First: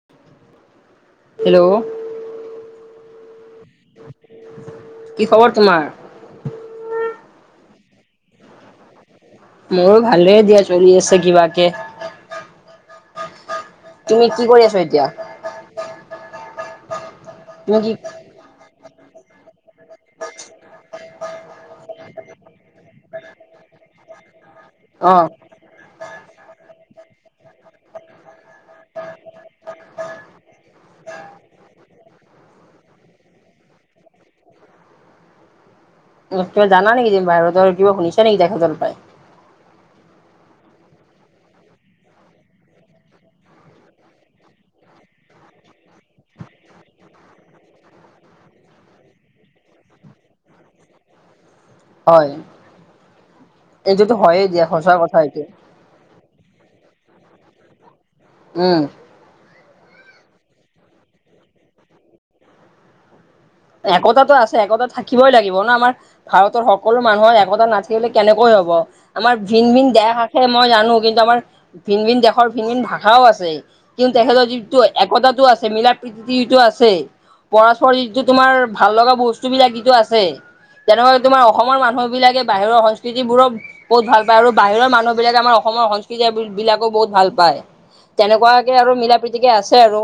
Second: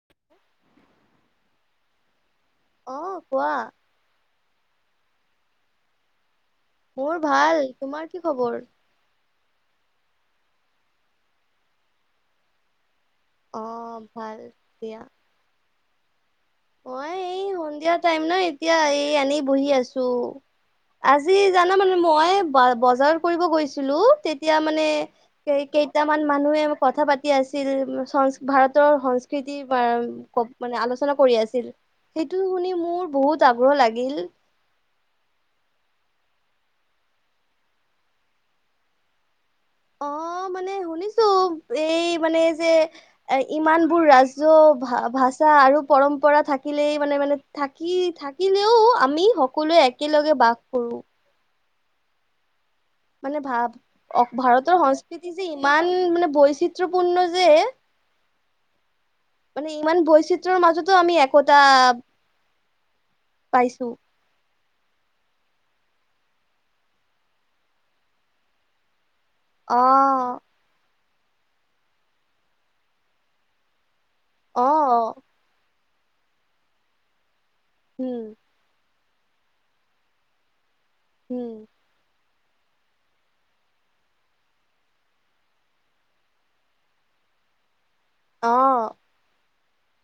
[inaudible] Hello অ' কোৱা। কি খবৰ তোমাৰ? মোৰ ভাল। তোমাৰ কি খবৰ? মোৰো ভালে দিয়া, চলি আছে কিবাকে। অ'। তুমি ভাল কি কৰি আছা দিয়া। এতিয়া? মই এই তুমি কি সন্ধিয়া টাইম ন এতিয়া, এই আনি বহি আছো। আজি জানা মানে মই বজাৰত কৰিব গৈছিলো, তেতিয়া মানে। অ' কেইটামান মানুহে কথা পাতি আছিল, ভাৰতৰ সংস্কৃতি বা। মানে আলোচনা কৰি আছিল সেইটো শুনি মোৰ বহুত আগ্ৰহ লাগিল। কিবা জানা নেকি ভাৰতৰ? কিবা শুনিছা নেকি তেখেতৰ পাই? অ' মানে শুনিছো এই মানে যে। ইমানবোৰ ৰাজ্য ভাষা আৰু পৰম্পৰা থাকিলেই মানে মানে থাকি থাকিলেও আমি সকলোৱে একেলগে বাস কৰো। হয়। মানে ভা এইটোতো হয়ে দিয়া ভাৰতৰ সঁচা কথা সংস্কৃতি এইটো যে ইমান মানে বৈচিত্ৰয়পূৰ্ণ যে উম। মানে ইমান বৈচিত্ৰৰ মাজতো আমি একতা পাইছো একতাতো আছে একতা থা কিবই লাগিব ন আমাৰ ভাৰতৰ সকলো মানুহৰ একতা নাথাকিলে কেনেকৈ হ'ব আমাৰ ভিন অ ভিন দেশ আছে মই জানো কিন্তু আমাৰ ভিন ভিন দেশৰ ভিন ভিন ভাষাও আছে কিন্তু তেখেতৰ অ যিটো একতাটো আছে মিলা প্ৰীতি যিটো আছে পৰস্পৰৰ যিটো উম তোমাৰ ভাল লগা বস্তু বিলাক ইটো আছে তেনেকুৱা তোমাৰ উম অসমৰ মানুহ বিলাকে বাহিৰৰ সং স্কৃতি বোৰো বহুত ভাল পায় আৰু বাহিৰৰ মানুহ বিলাকে আমাৰ অসমৰ সংস্কৃতি বিলাকেও বহুত ভাল পায়। অ তেনেকুৱাকে আৰু মিলা প্ৰীতিকে আছে আৰু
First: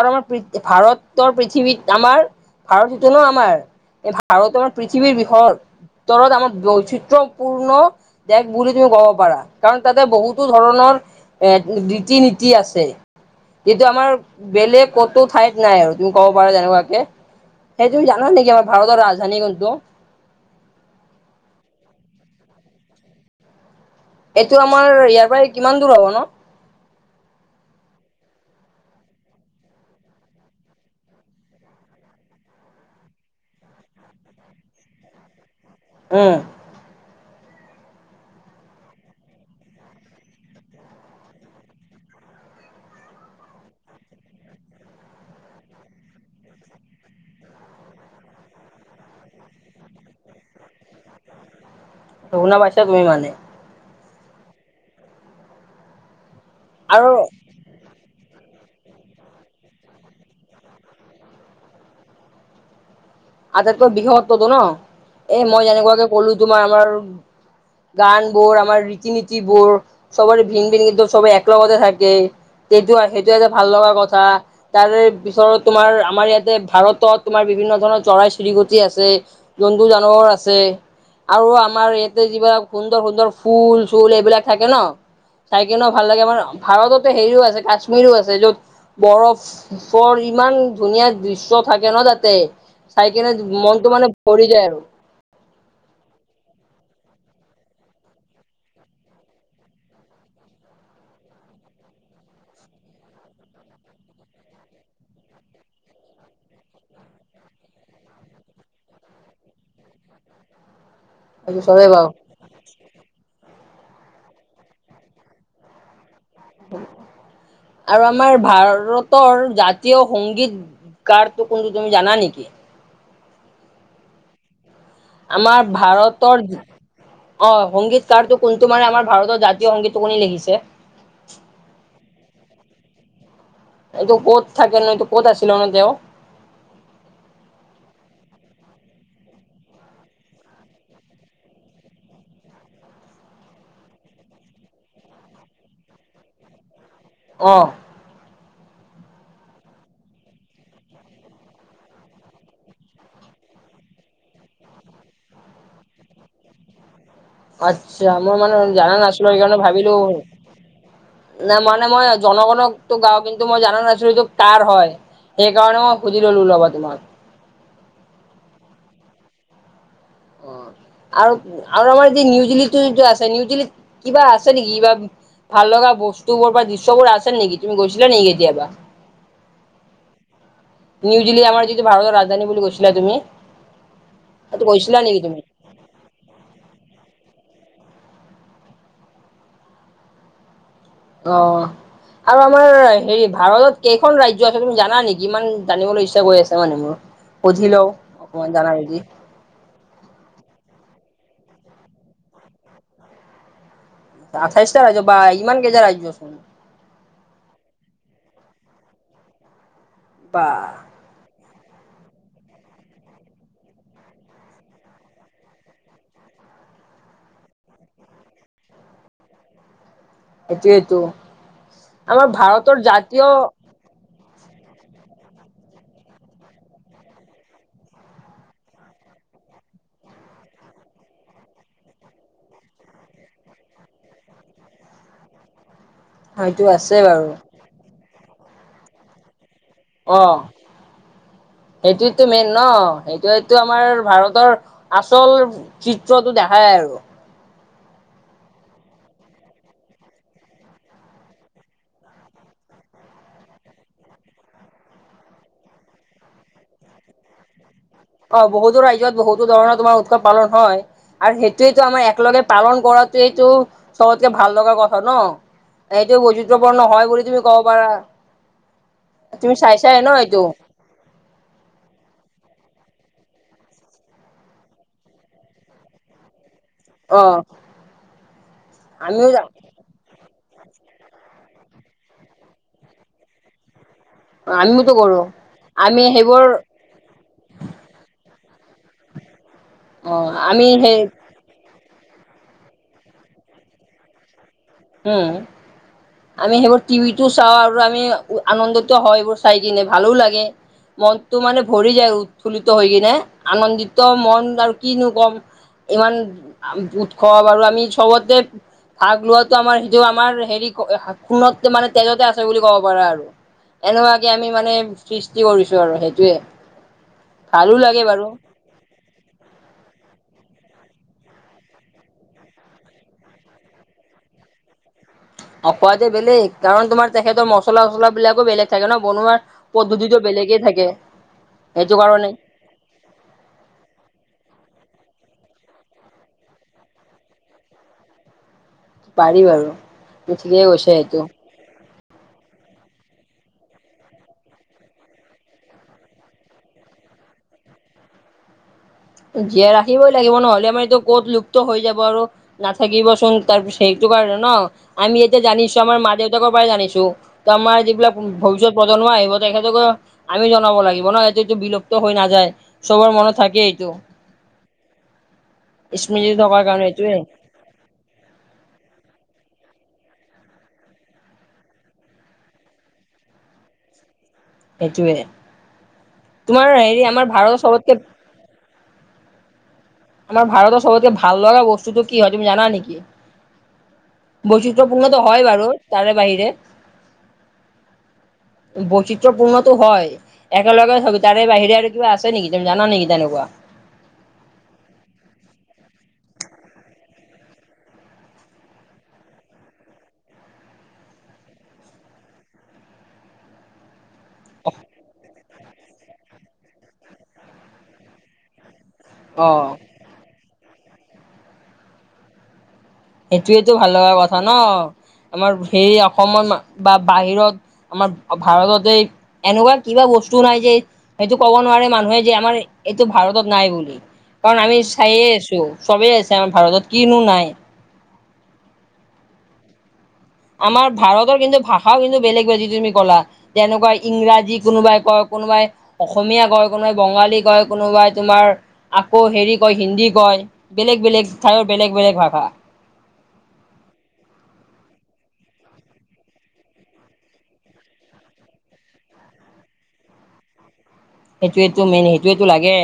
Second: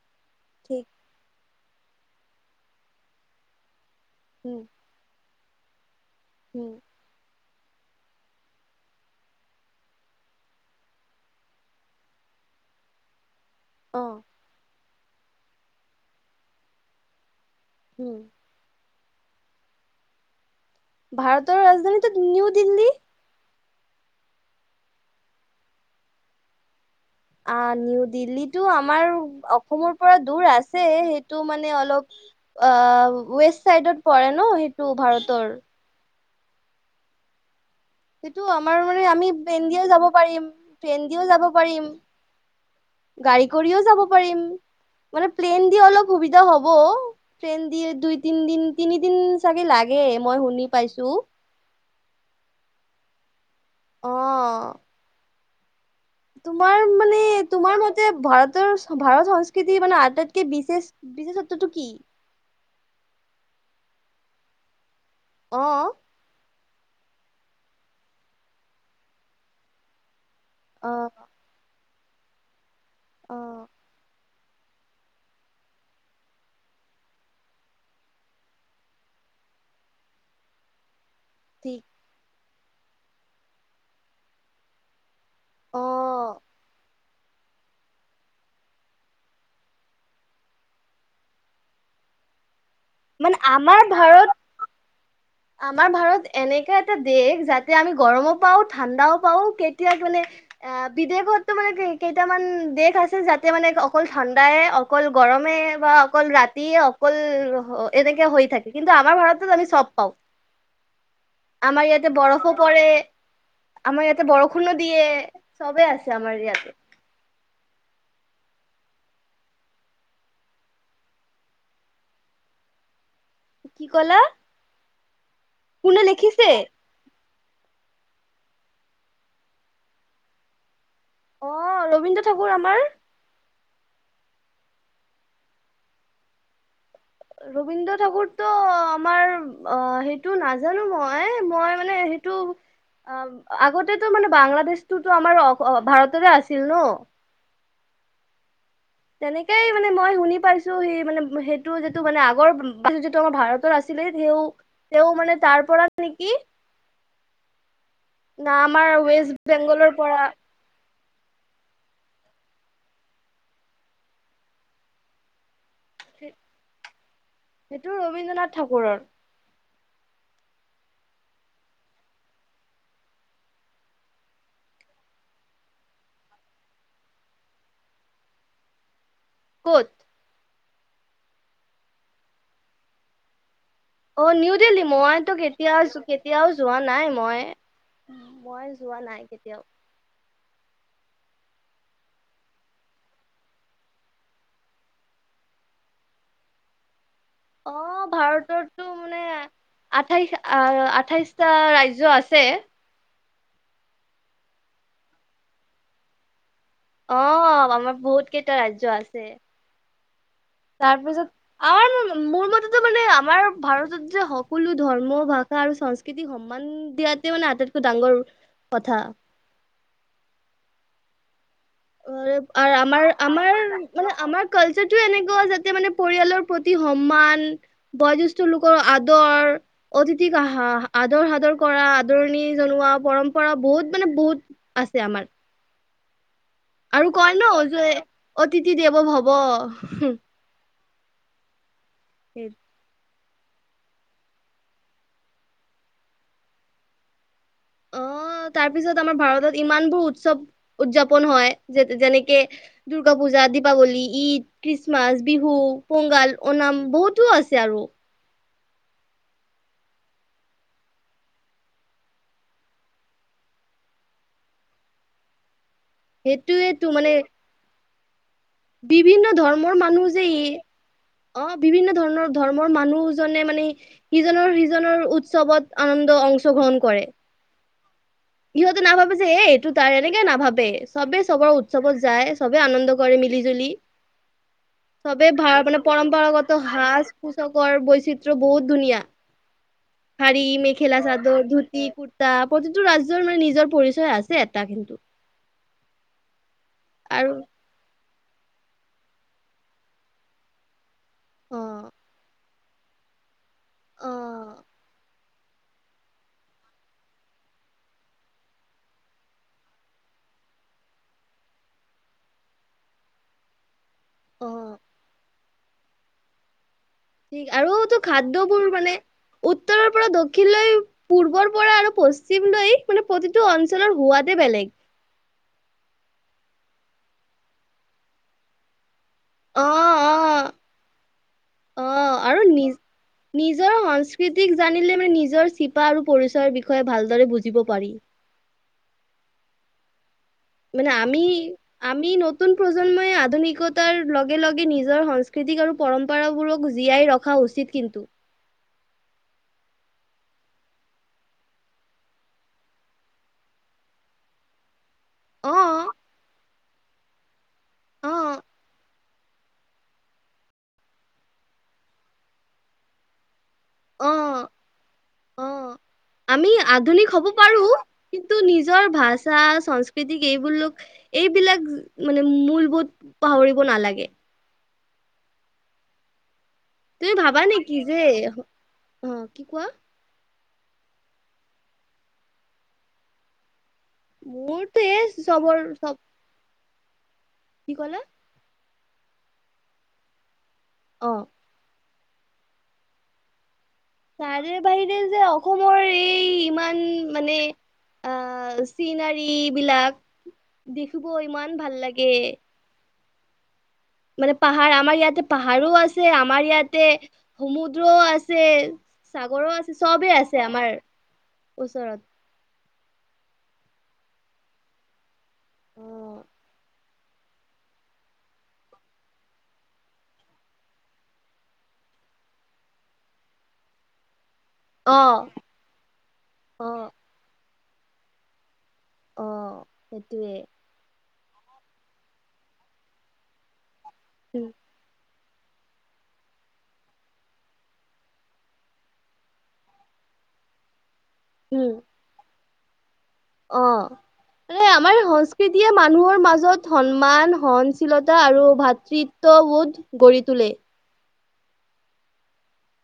আৰু আমাৰ ঠিক ভাৰতৰ পৃথিৱীত আমাৰ ভাৰতটো ন আমাৰ এই ভাৰত উম আমাৰ পৃথিৱীৰ বিষৰ উত্তৰত আমাৰ উম বৈচি এ পূৰ্ণ দেশ বুলি তুমি ক'ব পাৰা। কাৰণ তাতে বহুতো ধৰণৰ এক ৰীতি নীতি আছে। এইটো অ আমাৰ বেলেগ কতো ঠাইত নাই আৰু তুমি ক'ব পাৰা যেনেকুৱাকে এইটো উম জানা নেকি? আমাৰ ভাৰতৰ ৰাজধানী কোনটো? ভাৰতৰ ৰাজধানীতো নিউ দিল্লী। এইটো আমাৰ ইয়াৰ পৰা কিমান দূৰ হব ন? আহ নিউ দিল্লীটো আমাৰ অসমৰ পৰা দূৰ আছে। সেইটো মানে অলপ আ ৱেষ্ট চাইডত পৰে ন সেইটো ভাৰতৰ। উম সেইটো আমাৰ মানে, আমি প্লেইন দিওঁ যাব পাৰিম, ট্ৰেইন দিওঁ যাব পাৰিম। গাড়ী কৰিও যাব পাৰিম। মানে প্লেইন দি অলপ সুবিধা হ'ব ট্ৰেইন দি দুই, তিন দিন তিনিদিন চাগে লাগে মই শুনি পাইছো। অ শুনা পাইছা তুমি মানে? অঁ তোমাৰ আৰু মানে তোমাৰ মতে ভাৰতৰ ভাৰত সংস্কৃতিৰ মানে আটাইতকে বিশেষ বিশেষত্বটো কি? আটাইতকৈ বৃহত্বটো ন এ মই অ যেনেকুৱাকে কলো তোমাৰ আমাৰ গান বোৰ আমাৰ ৰীতি নীতিবোৰ চবৰে ভিন ভিন অ কিন্তু চবেই একেলগতে থাকে সেইটো সেইটো অ এটা ভাল লগা কথা। তাৰে পিছত তোমাৰ আমাৰ ইয়াতে ভাৰতত তোমাৰ বিভিন্ন ধৰণৰ চৰাই চিৰিকটি আছে, জন্তু জানৱৰ আছে আৰু ঠিক আমাৰ ইয়াতে যিবিলাক সুন্দৰ সুন্দৰ ফুল চুল এইবিলাক থাকে ন? চাই অ'। কিনেও ভাল লাগে। আমাৰ ভাৰতত হেৰিও আছে কাশ্মীৰো আছে য'ত বৰফ ফৰ ইমান ধুনীয়া দৃশ্য থাকে ন তাতে। চাইকেনে মানে আমাৰ মনটো মানে ভাৰত ভৰি যায় আৰু। আমাৰ ভাৰত এনেকা এটা দেশ যাতে আমি গৰমো পাওঁ ঠাণ্ডাও পাওঁ কেতিয়া মানে অ বিদেশতো মানে কেইটামান দেশ আছে, যাতে মানে অকল ঠাণ্ডাই অকল গৰমে বা অকল ৰাতিয়ে অকল অ এনেকে হৈ থাকে। কিন্তু আমাৰ ভাৰতত আমি চব পাওঁ। চৰে আমাৰ বাও ইয়াতে বৰফো পৰে। আমাৰ ইয়াতে বৰষুণো দিয়ে চবেই আছে আমাৰ ইয়াত। আৰু আমাৰ ভাৰতৰ জাতীয় সংগীত কাৰটো কোন কোন জানা নেকি? কি ক'লা? আমাৰ কোনে লিখিছে ভাৰতৰ অ', সংগীতকাৰো কোন তোমাৰ আমাৰ ভাৰতৰ জাতীয় সংগীতটো কোনে লিখিছে? অ', ৰবীন্দ্ৰ ঠাকুৰ আমাৰ। এইটো ক'ত থাকেনো এইটো ক'ত আছিলেনো তেওঁ? ৰবীন্দ্ৰ ঠাকুৰতো আমাৰ অ', সেইটো নাজানো মই মই মানে সেইটো অ', আগতেটো মানে বাংলাদেশটোতো আমাৰ ভাৰতৰে আছিল ন। অ'। তেনেকেই মানে মই শুনি পাইছো সি মানে সেইটো যিটো মানে আগৰ যিটো আমাৰ ভাৰতৰ আছিল। [unintelligible] তেওঁ মানে তাৰ পৰা নেকি আচ্ছা মই মানে না আমাৰ জানা নাছিলো ৱেষ্ট সেইকাৰণে বেংগলৰ ভাবিলোঁ। পৰা না মানে মই জন গণতো গাও কিন্তু মই জানা নাছিলো এইটো তাৰ হয়। সেইকাৰণে মই সুধি ল'লো লগত তোমাক। সেইটো ৰবীন্দ্ৰ নাথ ঠাকুৰৰ। অ'। আৰু আৰু আমাৰ কি নিউ দিল্লীটো আছে নিউ দিল্লীত কিবা আছে নেকি? ভাল লগা বস্তুবোৰ বা দৃশ্যবোৰ আছে নেকি তুমি গৈছিলা নেকি কেতিয়াবা? ক'ত? নিউ দিল্লী আমাৰ যিটো ভাৰতৰ ৰাজধানী বুলি কৈছিলা তুমি। অ', নিউ সেইটো দিল্লীত গৈছিলা নেকি মইতো তুমি? কেতিয়াও কেতিয়াও যোৱা নাই মই মই যোৱা নাই কেতিয়াও। অ'। আৰু আমাৰ হেৰি ভাৰতত কেইখন ৰাজ্য আছে তুমি জানা নেকি ইমান জানিবলৈ ইচ্ছা গৈ আছা মানে মোৰ। সুধি লওঁ অ', অকমান জানা ভাৰতটো যদি মানে আঠাইশ আহ আঠাইশটা ৰাজ্য আছে। আঠাইছটা ৰাজ্য বা ইমান কেইটা ৰাজ্য। অ', আমাৰ বহুত কেইটা ৰাজ্য আছে। বা! তাৰপিছত আৰু মোৰ মতেতো মানে আমাৰ ভাৰতত যে সকলো ধৰ্ম, ভাষা আৰু সংস্কৃতি সন্মান দিয়াতে মানে আটাইতকৈ ডাঙৰ কথা। এইটোয়েটো, আমাৰ আৰু ভাৰতৰ আমাৰ জাতীয় আমাৰ মানে আমাৰ কালচাৰটো এনেকুৱা যাতে মানে পৰিয়ালৰ প্ৰতি সন্মান বয়োজ্যেষ্ঠ লোকৰ আদৰ। অতিথিক হা আদৰ সাদৰ কৰা আদৰণি জনোৱা পৰম্পৰা বহুত মানে বহুত আছে আমাৰ। হয়টো আছ আৰু কয় ন যে অতিথি দেৱ ভব। অ', সেইটোতো মেইন ন সেই এ এইটো আমাৰ ভাৰতৰ আচল চিত্ৰটো দেখাই আৰু। অ', তাৰপিছত আমাৰ ভাৰতত ইমানবোৰ উৎসৱ উদৰ্যাপন হয় যে যেনেকে দুৰ্গা পূজা, দীপাৱলী, ঈদ। খ্ৰীষ্টমাচ, বিহু, পোংগাল, অনাম বহুতো আছে আৰু। অ বহুতো ৰাজ্যত বহুতো ধৰণৰ তোমাৰ উৎসৱ পালন হয়। আৰু সেইটোৱেইটো আমাৰ একেলগে পালন কৰাটোৱেইটো চবতকে ভাল লগা কথা ন? সেইটো বৈচত্ৰ্যপূৰ্ণ সেইটোয়েতো হয় মানে বুলি তুমি কব পাৰা। বিভিন্ন তুমি ধৰ্মৰ চাইছাই ন মানুহ যে এইটো ই অ বিভিন্ন ধৰণৰ ধৰ্মৰ মানুহজনে মানে সিজনৰ সিজনৰ উৎসৱত আনন্দ অং গ্ৰহণ কৰে, অ সিহঁতে নাভাবি আমিও যে এই এইটো তাৰ, এনেকে নাভাবে, সবে সবৰে উৎসৱত যায় সবেই আনন্দ কৰে মিলি জুলি। আমিওতো কৰো সবেই ভাৰ মানে আমি সেইবোৰ পৰম্পৰাগত হাঁজ পোছাকৰ বৈচিত্ৰ বহুত ধুনীয়া, অ শাৰী, আমি মেখেলা সেই চাদৰ, ধু ধূতি, কুৰ্তা প্ৰতিটো ৰাজ্যৰ মানে নিজৰ পৰিচয় আছে এটা কিন্তু। উম, আমি সেইবোৰ টিভিটো চাওঁ আৰু আমি আনন্দটো হয় এইবোৰ চাই কিনে ভালো লাগে, মনটো মানে অ', ভৰি যায় উ উৎফুল্লিত হৈ কিনে, আনন্দিত মন অ', আৰু কিনো কম। ইমান উৎসৱ আৰু আমি চবতে ভাগ লোৱাত আমাৰ সেইটো আমাৰ হেৰি সোণত মানে তেজতে আছে বুলি ক'ব পাৰা আৰু। এনকাকে আমি মানে অ', সৃষ্টি কৰিছো আৰু সেইটোৱে। আৰু তো খাদ্যবোৰ মানে উত্তৰৰ পৰা দক্ষিণলৈ পূৰ্বৰ পৰা আৰু পশ্চিমলৈ মানে প্ৰতিটো অঞ্চলৰ সুৱাদে বেলেগ। অ সোৱাদে বেলেগ কাৰণ তোমাৰ তেখেতৰ মছলা চছলা বিলাকো বেলেগ থাকে ন বনোৱাৰ অ', পদ্ধতিটো অ', বেলেগেই থাকে সেইটো অ', কাৰণেই। আৰু নিজ নিজৰ সংস্কৃতিক জানিলে মানে নিজৰ চিপা আৰু পৰিচয়ৰ বিষয়ে ভালদৰে বুজিব পাৰি। পাৰি বাৰু। ঠিকেই কৈছে মানে সেইটো আমি আমি নতুন প্ৰজন্মই আধুনিকতাৰ লগে লগে নিজৰ সংস্কৃতিক আৰু পৰম্পৰাবোৰক জীয়াই ৰখ ৰখা উচিত, কিন্তু। জীয়াই ৰাখিবই লাগিব নহলে আমাৰ এইটো ক'ত লুপ্ত হৈ যাব আৰু নাথাকিবচোন তাৰপিছত সেইটো কাৰণে ন। ' আমি এতিয়া অ জানিছো আমাৰ মা দেউতাকৰ পৰাই জানিছো। আমাৰ অ যিবিলাক ভৱিষ্যত প্ৰজন্ম আহিব তেখেতকো আমি জনাব লাগিব ন, এইটো টো বিলুপ্ত হৈ নাযায় সবৰ মনত থাকে এইটো। অ অ স্মৃতি আমি থকাৰ কাৰণে আধুনিক এইটোয়ে হ'ব পাৰো কিন্তু নিজৰ ভাষা সংস্কৃতিক এইবোৰ লোক এইবিলাক মানে মূলবোধ পাহৰিব নালাগে। সেইটোৱে, তোমাৰ হেৰি তুমি আমাৰ ভাবা ভাৰতৰ নেকি যে চবতকে অ' কি কোৱা? আমাৰ ভাৰতৰ চবতকে ভাল লগা বস্তুটো কি হয় তুমি জানা নেকি? মোৰতো এই বৈচিত্ৰপূৰ্ণটো হয় চবৰ বাৰু চব তাৰে বাহিৰে। কি ক'লা? বৈচিত্ৰপূৰ্ণতো হয় একেলগে অ থাকোঁ তাৰ তাৰে বাহিৰে আৰু কিবা আছে নেকি তুমি জানা নেকি তেনেকুৱা? তাৰে বাহিৰে যে অসমৰ এই ইমান মানে আ চিনাৰী বিলাক দেখিব ইমান ভাল লাগে। মানে পাহাৰ আমাৰ ইয়াতে পাহাৰো আছে আমাৰ ইয়াতে সমুদ্ৰও আছে। অ সাগৰো আছে চবেই আছে আমাৰ ওচৰত। সেইটোয়েটো ভাল লগা কথা ন' আমাৰ অ সেই অসমত বা বাহিৰত আমাৰ ভাৰততেই এনেকুৱা কিবা বস্তু নাই যে সেইটো ক'ব নোৱাৰে মানুহে যে আমাৰ এইটো ভাৰতত নাই বুলি। কাৰণ আমি অ চায়ে আছোঁ, চবেই আছে আমাৰ অ ভাৰতত কিনো নাই? অঁ সেইটোৱে। আমাৰ ভাৰতৰ কিন্তু ভাষাও কিন্তু বেলেগ বেলেগ যিটো তুমি ক'লা যেনেকুৱা উম ইংৰাজী কোনোবাই কয় কোনোবাই অসমীয়া কয়, কোনোবাই বঙালী কয়, কোনোবাই তোমাৰ আকৌ হেৰি কয় হিন্দী কয়। বেলেগ বেলেগ ঠাইয়ৰ বেলেগ বেলেগ ভাষা। অঁ এ আমাৰ সংস্কৃতিয়ে মানুহৰ মাজত সন্মান সহনশীলতা আৰু ভাতৃৃ ত্ববোধ গঢ়ি তোলে। সেইটোৱেটো মেইন সেইটোৱেটো লাগে।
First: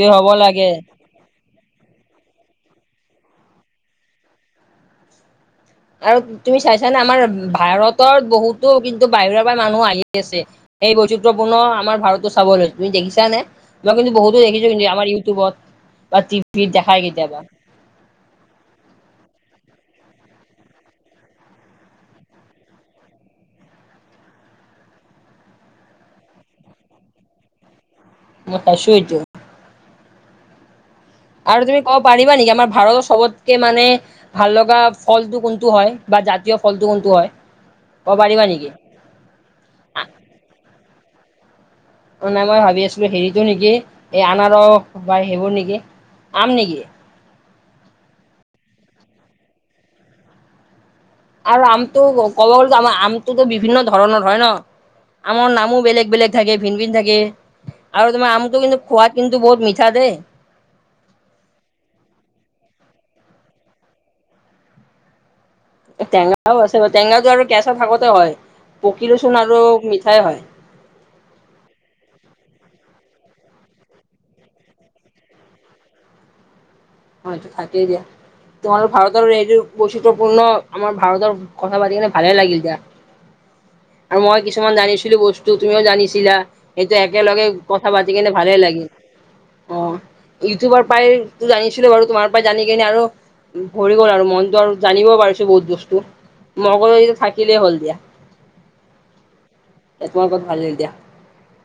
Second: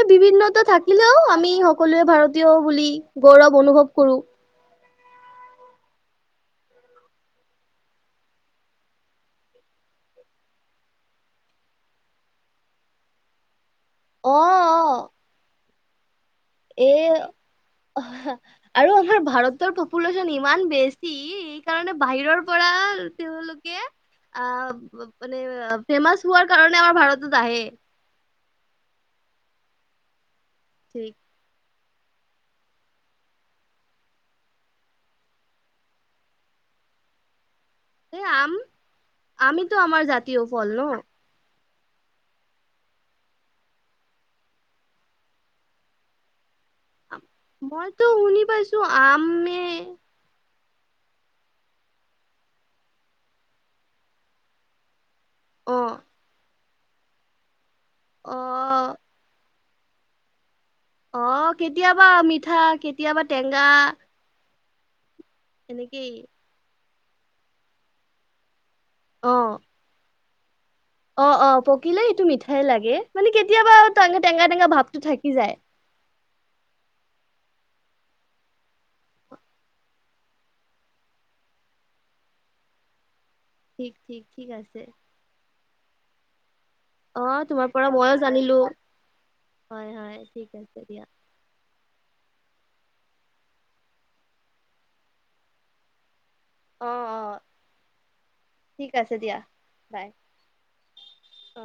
এ হ'ব বিভিন্নতা লাগে থাকিলেও আমি সকলোৱে ভাৰতীয় বুলি গৌৰৱ অনুভৱ কৰো। আৰু তুমি চাইছানে আমাৰ ভাৰতৰ বহুতো কিন্তু বাহিৰৰ পৰা মানুহ আহি আছে। এই বৈচিত্ৰপূৰ্ণ আমাৰ ভাৰতটো চাবলৈ তুমি দেখিছা নে? ম‌ই কিন্তু অ বহুতো দেখিছো কিন্তু অ ইউটিবত বা টি এ অহ আৰু আমাৰ ভাৰতৰ পপুলেশ্যন ইমান বেছি সেইকাৰণে বাহিৰৰ পৰা তেওঁলোকে অঁ মানে এ ফেমাচ হোৱাৰ কাৰণে আমাৰ ভাৰতত আহে। মই পাইছো এইটো। হু আৰু তুমি ক'ব পাৰিবা নেকি আমাৰ ভাৰতৰ চ'বতকে মানে ভাল লগা ফলটো কোনটো হয়, বা জাতীয় ফলটো কোনটো হয়, ক'ব পাৰিবা নেকি? আমেতো আমাৰ জাতীয় ফল ন'। ও, নাই মই ভাবি আছিলো হেৰিটো নেকি? এই আনাৰস বা সেইবোৰ নেকি, আম নেকি? মইতো শুনি পাইছো আমে আৰু আমটো ক'ব গ'লেটো আমাৰ আমটোতো বিভিন্ন ধৰণৰ হয় ন' আমৰ অ নামো বেলেগ বেলেগ থাকে ভিন ভিন থাকে, আৰু তোমাৰ অ আমটো কিন্তু সোৱাত কিন্তু বহুত মিঠা দেই। অঁ কেতিয়াবা মিঠা, কেতিয়াবা টেঙা এনেকেই টেঙাও আছে বা, টেঙাটো আৰু কেঁচা শাকতে হয় পকীলো চুন অ। আৰু মিঠাই হয়। অ' অ' পকিলে এইটো মিঠাই লাগে, মানে কেতিয়াবা ট টেঙা টেঙা ভাৱটো থাকি যায়। হয় থাকেইে দিয়া। তোমাৰ ভাৰতৰ এইটো বৈচিত্ৰয়পূৰ্ণ আমাৰ ভাৰতৰ কথা পাতি কেনে ভালে লাগিল দিয়া। ঠিক আৰু ঠিক মই ঠিক কিছুমান আছে। জানিছিলো বস্তু, তুমিও জানিছিলা। সেইটো অ', একেলগে তোমাৰ পৰা কথা পাতি ময়ো কেনে ভালে জানিলো। লাগিল, হয় অঁ হয় ঠিক আছে ইউটিউবৰ প্ৰাই দিয়া। জানি ছিলো বাৰু তোমাৰ পৰা জানি কিনি আৰু ভৰি গ'ল আৰু মনটো আৰু জানিবও পাৰিছো বহুত বস্তু ম ক'লো অ', যিহেতু অ', থাকিলেই হ'ল দিয়া ঠিক আছে দিয়া বাই। ইয়াত তোমাৰ লগত ভাল লাগিল দিয়া। অ'।